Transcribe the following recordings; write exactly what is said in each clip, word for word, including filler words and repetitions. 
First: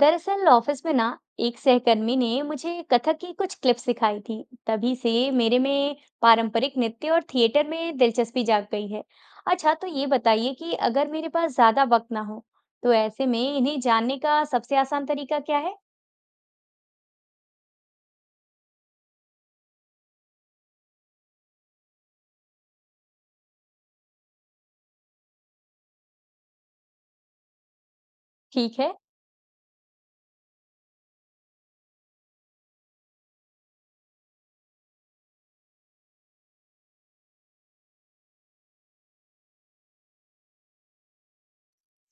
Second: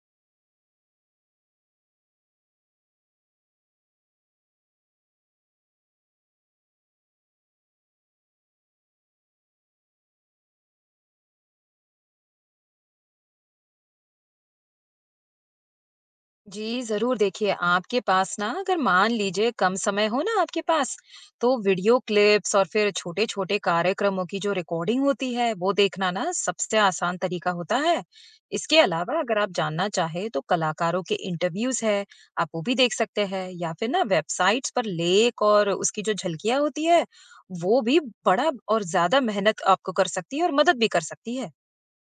दरअसल ऑफिस में ना एक सहकर्मी ने मुझे कथक की कुछ क्लिप्स सिखाई थी। तभी से मेरे में पारंपरिक नृत्य और थिएटर में दिलचस्पी जाग गई है। अच्छा तो ये बताइए कि अगर मेरे पास ज्यादा वक्त ना हो, तो ऐसे में इन्हें जानने का सबसे आसान तरीका क्या है? जी, ज़रूर देखिए। आपके पास ना, अगर मान लीजिए कम समय हो ना आपके पास, तो वीडियो क्लिप्स और फिर छोटे-छोटे कार्यक्रमों की जो रिकॉर्डिंग होती है, वो देखना ना सबसे आसान तरीका होता है। इसके ठीक है। अलावा अगर आप जानना चाहें, तो कलाकारों के इंटरव्यूज़ है, आप वो भी देख सकते हैं, या फिर ना वेबसाइट्स पर लेख और उसकी जो झलकियाँ होती है, वो भी बड़ा और ज़्यादा मेहनत आपको कर सकती है और मदद भी कर सकती है।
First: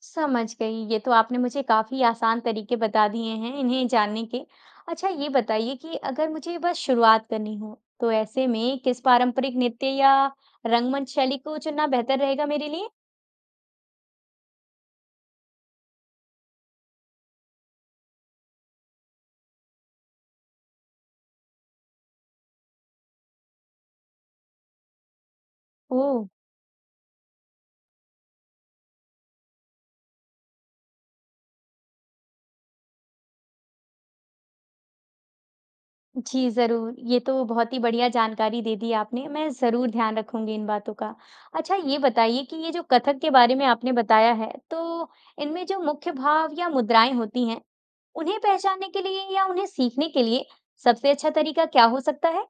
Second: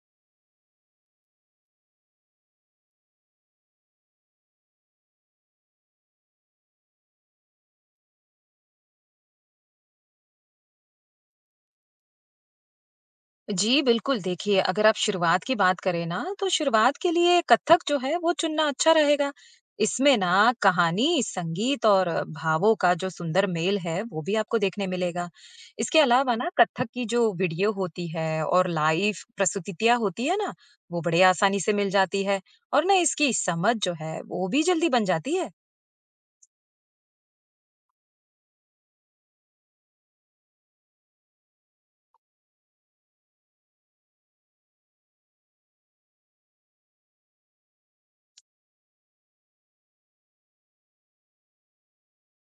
समझ गई, ये तो आपने मुझे काफी आसान तरीके बता दिए हैं इन्हें जानने के। अच्छा ये बताइए कि अगर मुझे बस शुरुआत करनी हो, तो ऐसे में किस पारंपरिक नृत्य या रंगमंच शैली को चुनना बेहतर रहेगा मेरे लिए? जी, बिल्कुल देखिए, अगर आप शुरुआत की बात करें ना, तो शुरुआत के लिए कथक जो है, वो चुनना अच्छा रहेगा। इसमें ना कहानी, संगीत और भावों का जो सुंदर मेल है, वो भी आपको देखने मिलेगा। इसके ओह! अलावा ना कथक की जो वीडियो होती है और लाइव प्रस्तुतियाँ होती है ना, वो बड़े आसानी से मिल जाती है और ना इसकी समझ जो है, वो भी जल्दी बन जाती है। जी, ज़रूर। ये तो बहुत ही बढ़िया जानकारी दे दी आपने, मैं ज़रूर ध्यान रखूँगी इन बातों का। अच्छा ये बताइए कि ये जो कथक के बारे में आपने बताया है, तो इनमें जो मुख्य भाव या मुद्राएँ होती हैं, उन्हें पहचानने के लिए या उन्हें सीखने के लिए सबसे अच्छा तरीका क्या हो सकता है?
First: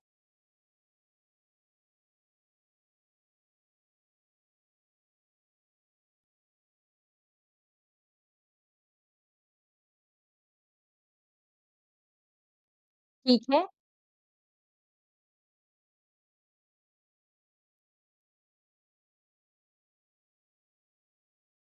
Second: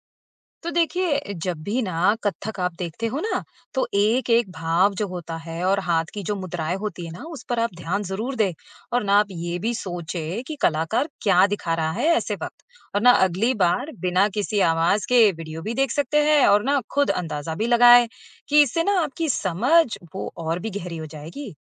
तो देखिए, जब भी ना कथक आप देखते हो ना, तो एक एक भाव जो होता है और हाथ की जो मुद्राएं होती है ना, उस पर आप ध्यान जरूर दे। और ना आप ये भी सोचे कि कलाकार क्या दिखा रहा है ऐसे वक्त। और ना ठीक अगली है। बार बिना किसी आवाज के वीडियो भी देख सकते हैं और ना खुद अंदाजा भी लगाए, कि इससे ना आपकी समझ वो और भी गहरी हो जाएगी।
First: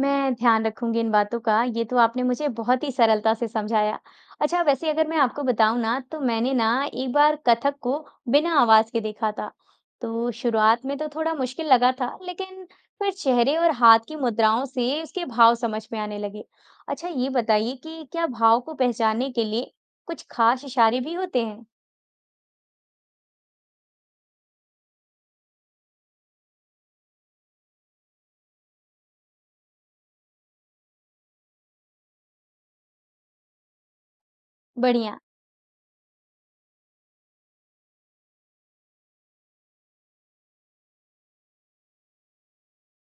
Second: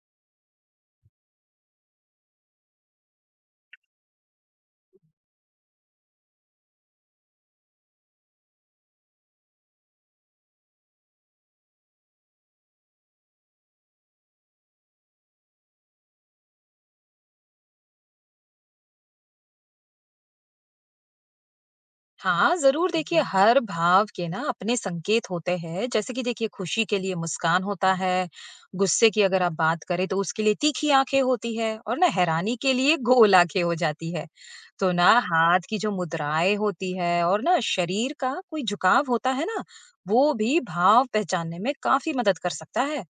मैं ध्यान रखूंगी इन बातों का। ये तो आपने मुझे बहुत ही सरलता से समझाया। अच्छा वैसे अगर मैं आपको बताऊं ना, तो मैंने ना एक बार कथक को बिना आवाज के देखा था। तो शुरुआत में तो थोड़ा मुश्किल लगा था, लेकिन फिर चेहरे और हाथ की मुद्राओं से उसके भाव समझ में आने लगे। अच्छा ये बताइए कि क्या भाव को पहचानने के लिए कुछ खास इशारे भी होते हैं? हाँ, ज़रूर देखिए। हुँ। हर भाव के ना अपने संकेत होते हैं। जैसे कि देखिए, खुशी के लिए मुस्कान होता है, गुस्से की अगर आप बात करें तो उसके लिए तीखी आँखें होती है, और ना हैरानी के लिए गोल आँखें हो जाती है। तो ना बढ़िया। हाथ की जो मुद्राएँ होती है और ना शरीर का कोई झुकाव होता है ना, वो भी भाव पहचानने में काफ़ी मदद कर सकता है।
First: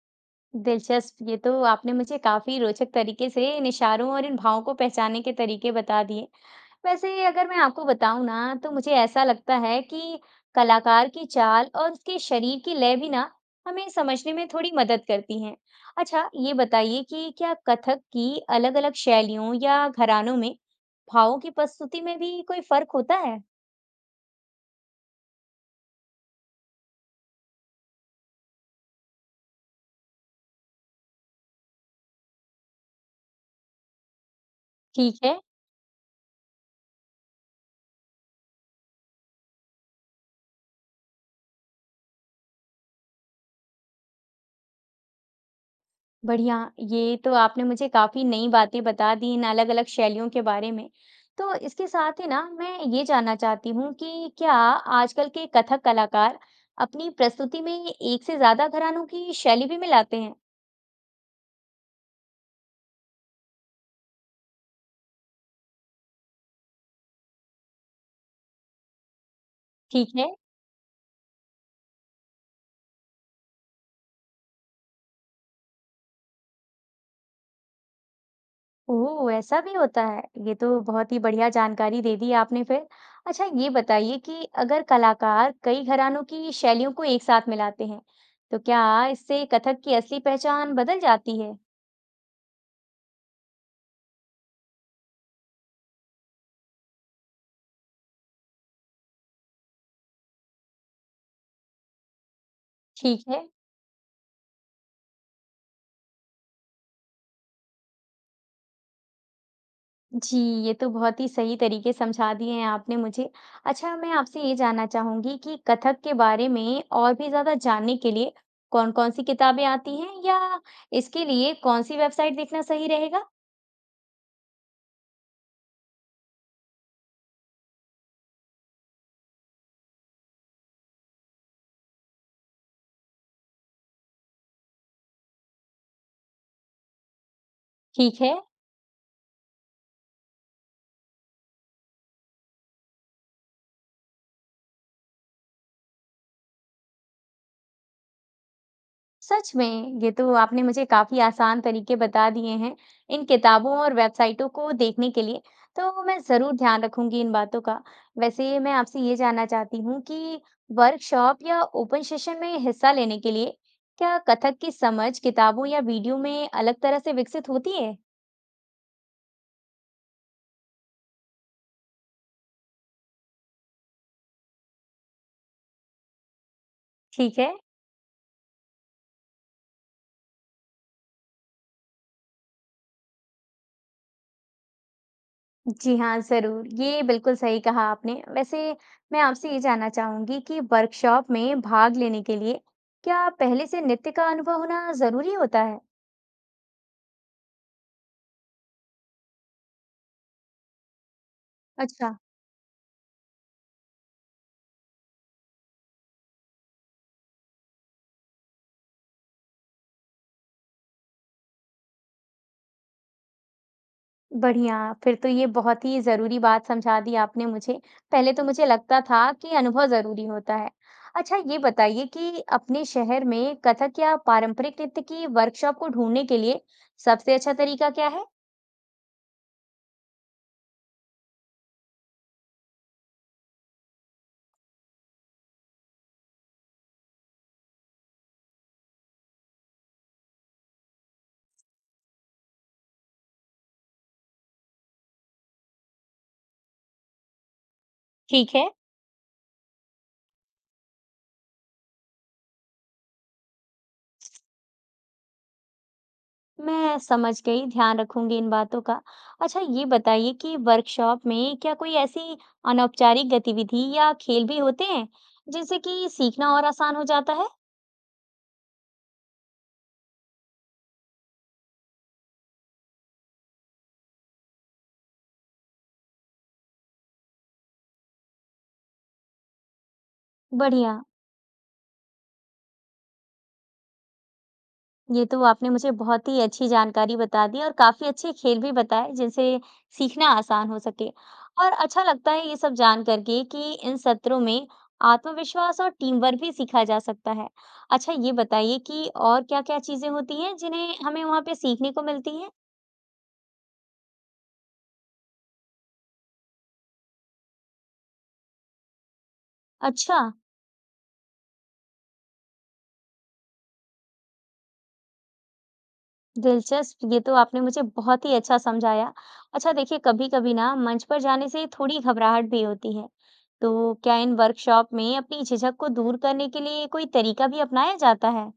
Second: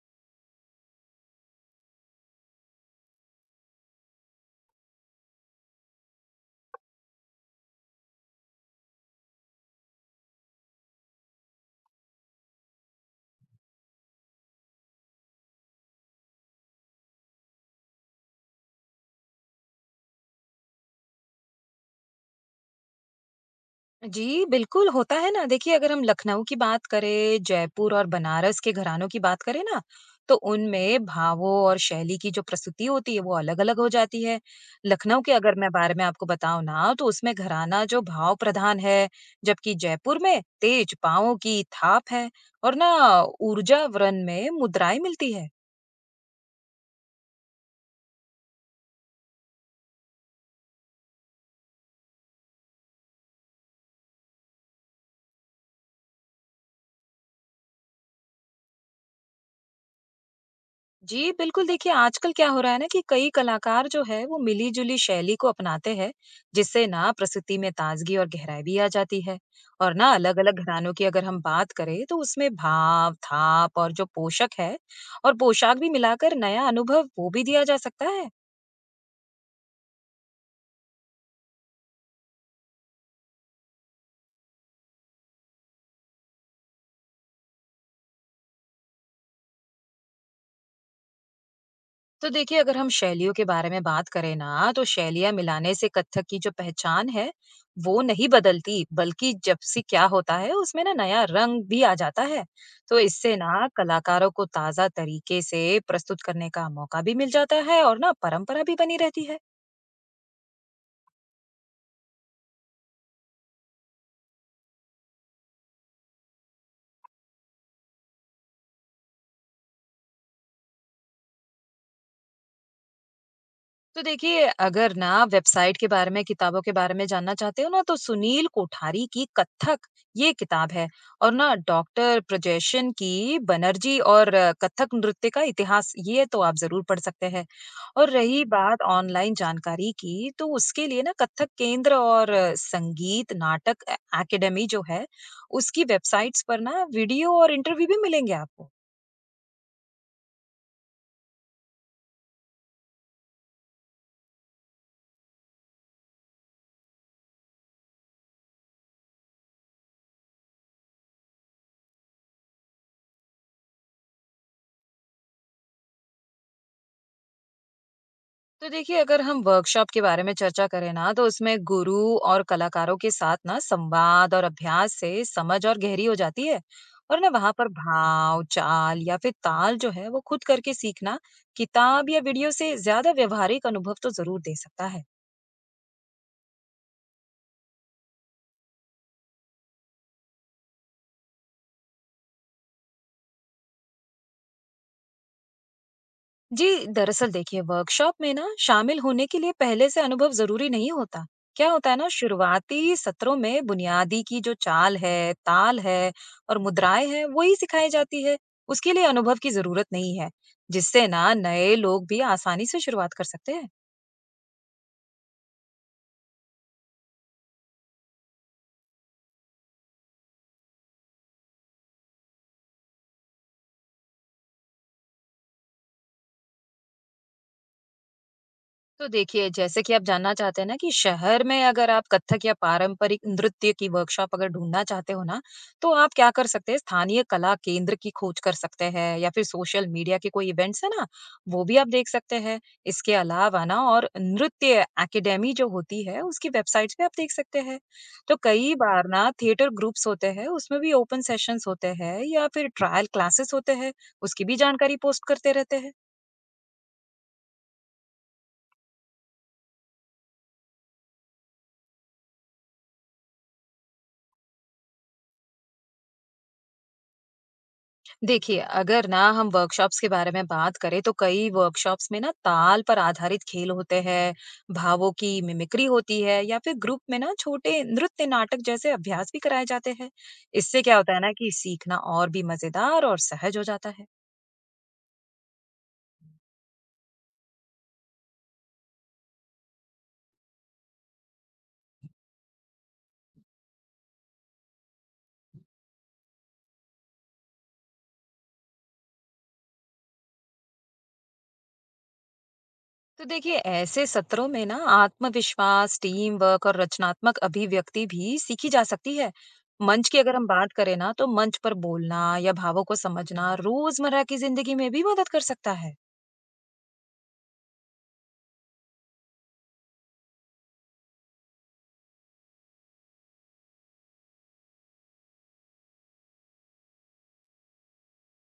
दिलचस्प, ये तो आपने मुझे काफी रोचक तरीके से इन इशारों और इन भावों को पहचानने के तरीके बता दिए। वैसे अगर मैं आपको बताऊं ना, तो मुझे ऐसा लगता है कि कलाकार की चाल और उसके शरीर की लय भी ना हमें समझने में थोड़ी मदद करती हैं। अच्छा, ये बताइए कि क्या कथक की अलग-अलग शैलियों या घरानों में भावों की प्रस्तुति में भी कोई फर्क होता है? जी, बिल्कुल होता है ना। देखिए, अगर हम लखनऊ की बात करें, जयपुर और बनारस के घरानों की बात करें ना, तो उनमें भावों और शैली की जो प्रस्तुति होती है, वो अलग-अलग हो जाती है। ठीक लखनऊ के है। अगर मैं बारे में आपको बताऊँ ना, तो उसमें घराना जो भाव प्रधान है, जबकि जयपुर में तेज पाँवों की थाप है और ना ऊर्जावरण में मुद्राएँ मिलती है। बढ़िया, ये तो आपने मुझे काफ़ी नई बातें बता दी इन अलग-अलग शैलियों के बारे में। तो इसके साथ ही ना मैं ये जानना चाहती हूँ कि क्या आजकल के कथक कलाकार अपनी प्रस्तुति में एक से ज़्यादा घरानों की शैली भी मिलाते हैं? जी, बिल्कुल देखिए, आजकल क्या हो रहा है ना, कि कई कलाकार जो है वो मिली-जुली शैली को अपनाते हैं, जिससे ना प्रस्तुति में ताजगी और गहराई भी आ जाती है। और ना ठीक है। अलग-अलग घरानों की अगर हम बात करें, तो उसमें भाव, थाप और जो पोषक है और पोशाक भी मिलाकर नया अनुभव वो भी दिया जा सकता है। ओह! ऐसा भी होता है। ये तो बहुत ही बढ़िया जानकारी दे दी आपने फिर। अच्छा ये बताइए कि अगर कलाकार कई घरानों की शैलियों को एक साथ मिलाते हैं, तो क्या इससे कथक की असली पहचान बदल जाती है? तो देखिए, अगर हम शैलियों के बारे में बात करें ना, तो शैलियां मिलाने से कथक की जो पहचान है, वो नहीं बदलती, बल्कि जब से क्या होता है, उसमें ना नया रंग भी आ जाता है। तो ठीक इससे है। ना कलाकारों को ताजा तरीके से प्रस्तुत करने का मौका भी मिल जाता है और ना परंपरा भी बनी रहती है। जी, ये तो बहुत ही सही तरीके समझा दिए हैं आपने मुझे। अच्छा मैं आपसे ये जानना चाहूँगी कि कथक के बारे में और भी ज़्यादा जानने के लिए कौन-कौन सी किताबें आती हैं, या इसके लिए कौन-सी वेबसाइट देखना सही रहेगा? तो देखिए, अगर ना वेबसाइट के बारे में, किताबों के बारे में जानना चाहते हो ना, तो सुनील कोठारी की कत्थक, ये किताब है। और ना डॉक्टर प्रजेशन की बनर्जी और कत्थक नृत्य का इतिहास, ये तो आप ज़रूर पढ़ सकते हैं। और ठीक है। रही बात ऑनलाइन जानकारी की, तो उसके लिए ना कत्थक केंद्र और अ, संगीत नाटक अ, एकेडमी जो है, उसकी वेबसाइट्स पर ना वीडियो और इंटरव्यू भी मिलेंगे आपको। सच में ये तो आपने मुझे काफी आसान तरीके बता दिए हैं इन किताबों और वेबसाइटों को देखने के लिए। तो मैं जरूर ध्यान रखूंगी इन बातों का। वैसे मैं आपसे ये जानना चाहती हूँ कि वर्कशॉप या ओपन सेशन में हिस्सा लेने के लिए क्या कथक की समझ किताबों या वीडियो में अलग तरह से विकसित होती है? तो देखिए, अगर हम वर्कशॉप के बारे में चर्चा करें ना, तो उसमें गुरु और कलाकारों के साथ ना संवाद और अभ्यास से समझ और गहरी हो जाती है। और ना ठीक वहां है। पर भाव, चाल या फिर ताल जो है, वो खुद करके सीखना किताब या वीडियो से ज्यादा व्यवहारिक अनुभव तो जरूर दे सकता है। जी हाँ, जरूर, ये बिल्कुल सही कहा आपने। वैसे मैं आपसे ये जानना चाहूंगी कि वर्कशॉप में भाग लेने के लिए क्या पहले से नृत्य का अनुभव होना जरूरी होता है? जी, दरअसल देखिए, वर्कशॉप में ना शामिल होने के लिए पहले से अनुभव जरूरी नहीं होता। क्या होता है ना, अच्छा, शुरुआती सत्रों में बुनियादी की जो चाल है, ताल है और मुद्राएं हैं, वही सिखाई जाती है। उसके लिए अनुभव की जरूरत नहीं है, जिससे ना नए लोग भी आसानी से शुरुआत कर सकते हैं। बढ़िया। फिर तो ये बहुत ही ज़रूरी बात समझा दी आपने मुझे। पहले तो मुझे लगता था कि अनुभव ज़रूरी होता है। अच्छा ये बताइए कि अपने शहर में कथक या पारंपरिक नृत्य की वर्कशॉप को ढूँढने के लिए सबसे अच्छा तरीका क्या है? तो देखिए, जैसे कि आप जानना चाहते हैं ना, कि शहर में अगर आप कथक या पारंपरिक नृत्य की वर्कशॉप अगर ढूँढना चाहते हो ना, तो आप क्या कर सकते हैं, स्थानीय कला केंद्र की खोज कर सकते हैं या फिर सोशल मीडिया के कोई इवेंट्स हैं ना, वो भी आप देख सकते हैं। इसके अलावा ना और नृत्य एकेडमी जो होती है, उसकी वेबसाइट्स पे आप देख सकते हैं। तो ठीक है, कई बार ना थिएटर ग्रुप्स होते हैं, उसमें भी ओपन सेशंस होते हैं या फिर ट्रायल क्लासेस होते हैं, उसकी भी जानकारी पोस्ट करते रहते हैं। मैं समझ गई, ध्यान रखूँगी इन बातों का। अच्छा ये बताइए कि वर्कशॉप में क्या कोई ऐसी अनौपचारिक गतिविधि या खेल भी होते हैं, जिनसे कि सीखना और आसान हो जाता है? देखिए, अगर ना हम वर्कशॉप्स के बारे में बात करें, तो कई वर्कशॉप्स में ना ताल पर आधारित खेल होते हैं, भावों की मिमिक्री होती है या फिर ग्रुप में ना छोटे नृत्य नाटक जैसे अभ्यास भी कराए जाते हैं। इससे क्या बढ़िया। होता है ना, कि सीखना और भी मजेदार और सहज हो जाता है। ये तो आपने मुझे बहुत ही अच्छी जानकारी बता दी और काफ़ी अच्छे खेल भी बताए जिनसे सीखना आसान हो सके। और अच्छा लगता है ये सब जान कर के कि इन सत्रों में आत्मविश्वास और टीम वर्क भी सीखा जा सकता है। अच्छा ये बताइए कि और क्या-क्या चीज़ें होती हैं जिन्हें हमें वहाँ पे सीखने को मिलती हैं? तो देखिए, ऐसे सत्रों में ना आत्मविश्वास, टीम वर्क और रचनात्मक अभिव्यक्ति भी सीखी जा सकती है। मंच की अच्छा। अगर हम बात करें ना, तो मंच पर बोलना या भावों को समझना रोजमर्रा की जिंदगी में भी मदद कर सकता है। दिलचस्प, ये तो आपने मुझे बहुत ही अच्छा समझाया। अच्छा देखिए, कभी-कभी ना मंच पर जाने से थोड़ी घबराहट भी होती है। तो क्या इन वर्कशॉप में अपनी झिझक को दूर करने के लिए कोई तरीका भी अपनाया जाता है?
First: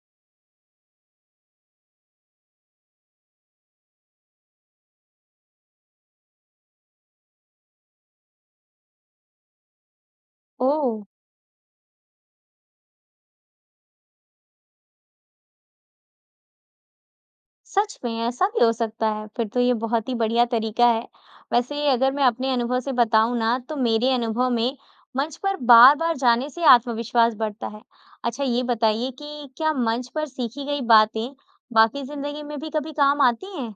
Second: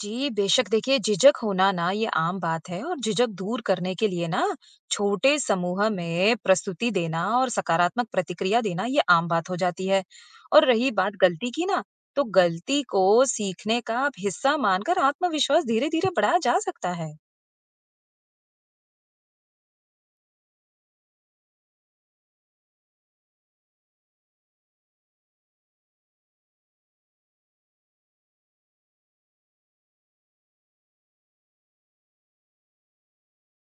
जी, बेशक देखिए, झिझक होना ना ये आम बात है। और झिझक दूर करने के लिए ना छोटे समूह में प्रस्तुति देना और सकारात्मक प्रतिक्रिया देना, ये आम बात हो जाती है। और रही ओह! बात गलती की ना, तो गलती को सीखने का अब हिस्सा मानकर आत्मविश्वास धीरे-धीरे बढ़ाया जा सकता है। सच में ऐसा भी हो सकता है, फिर तो ये बहुत ही बढ़िया तरीका है। वैसे अगर मैं अपने अनुभव से बताऊँ ना, तो मेरे अनुभव में मंच पर बार-बार जाने से आत्मविश्वास बढ़ता है। अच्छा ये बताइए कि क्या मंच पर सीखी गई बातें बाकी ज़िंदगी में भी कभी काम आती हैं?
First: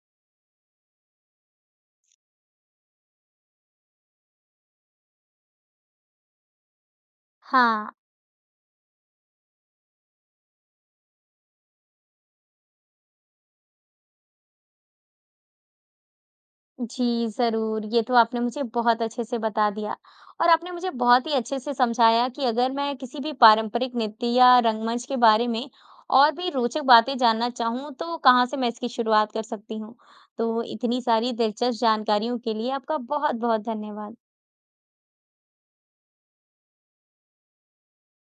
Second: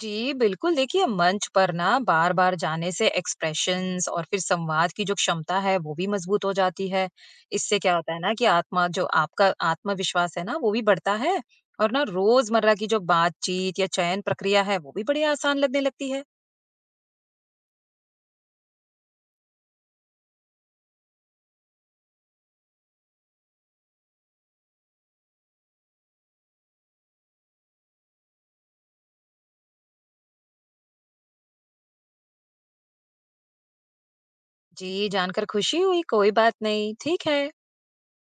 जी, बिल्कुल देखिए, मंच पर ना बार-बार जाने से एक्सप्रेशंस और फिर संवाद की जो क्षमता है, वो भी मजबूत हो जाती है। इससे हाँ, क्या होता है ना, कि आत्मा जो आपका आत्मविश्वास है ना, वो भी बढ़ता है। और ना रोज़मर्रा की जो बातचीत या चयन प्रक्रिया है, वो भी बड़ी आसान लगने लगती है। जी ज़रूर, ये तो आपने मुझे बहुत अच्छे से बता दिया और आपने मुझे बहुत ही अच्छे से समझाया कि अगर मैं किसी भी पारंपरिक नृत्य या रंगमंच के बारे में और भी रोचक बातें जानना चाहूँ, तो कहाँ से मैं इसकी शुरुआत कर सकती हूँ। तो इतनी सारी दिलचस्प जानकारियों के लिए आपका बहुत-बहुत धन्यवाद। जी, जानकर खुशी हुई, कोई बात नहीं। ठीक है।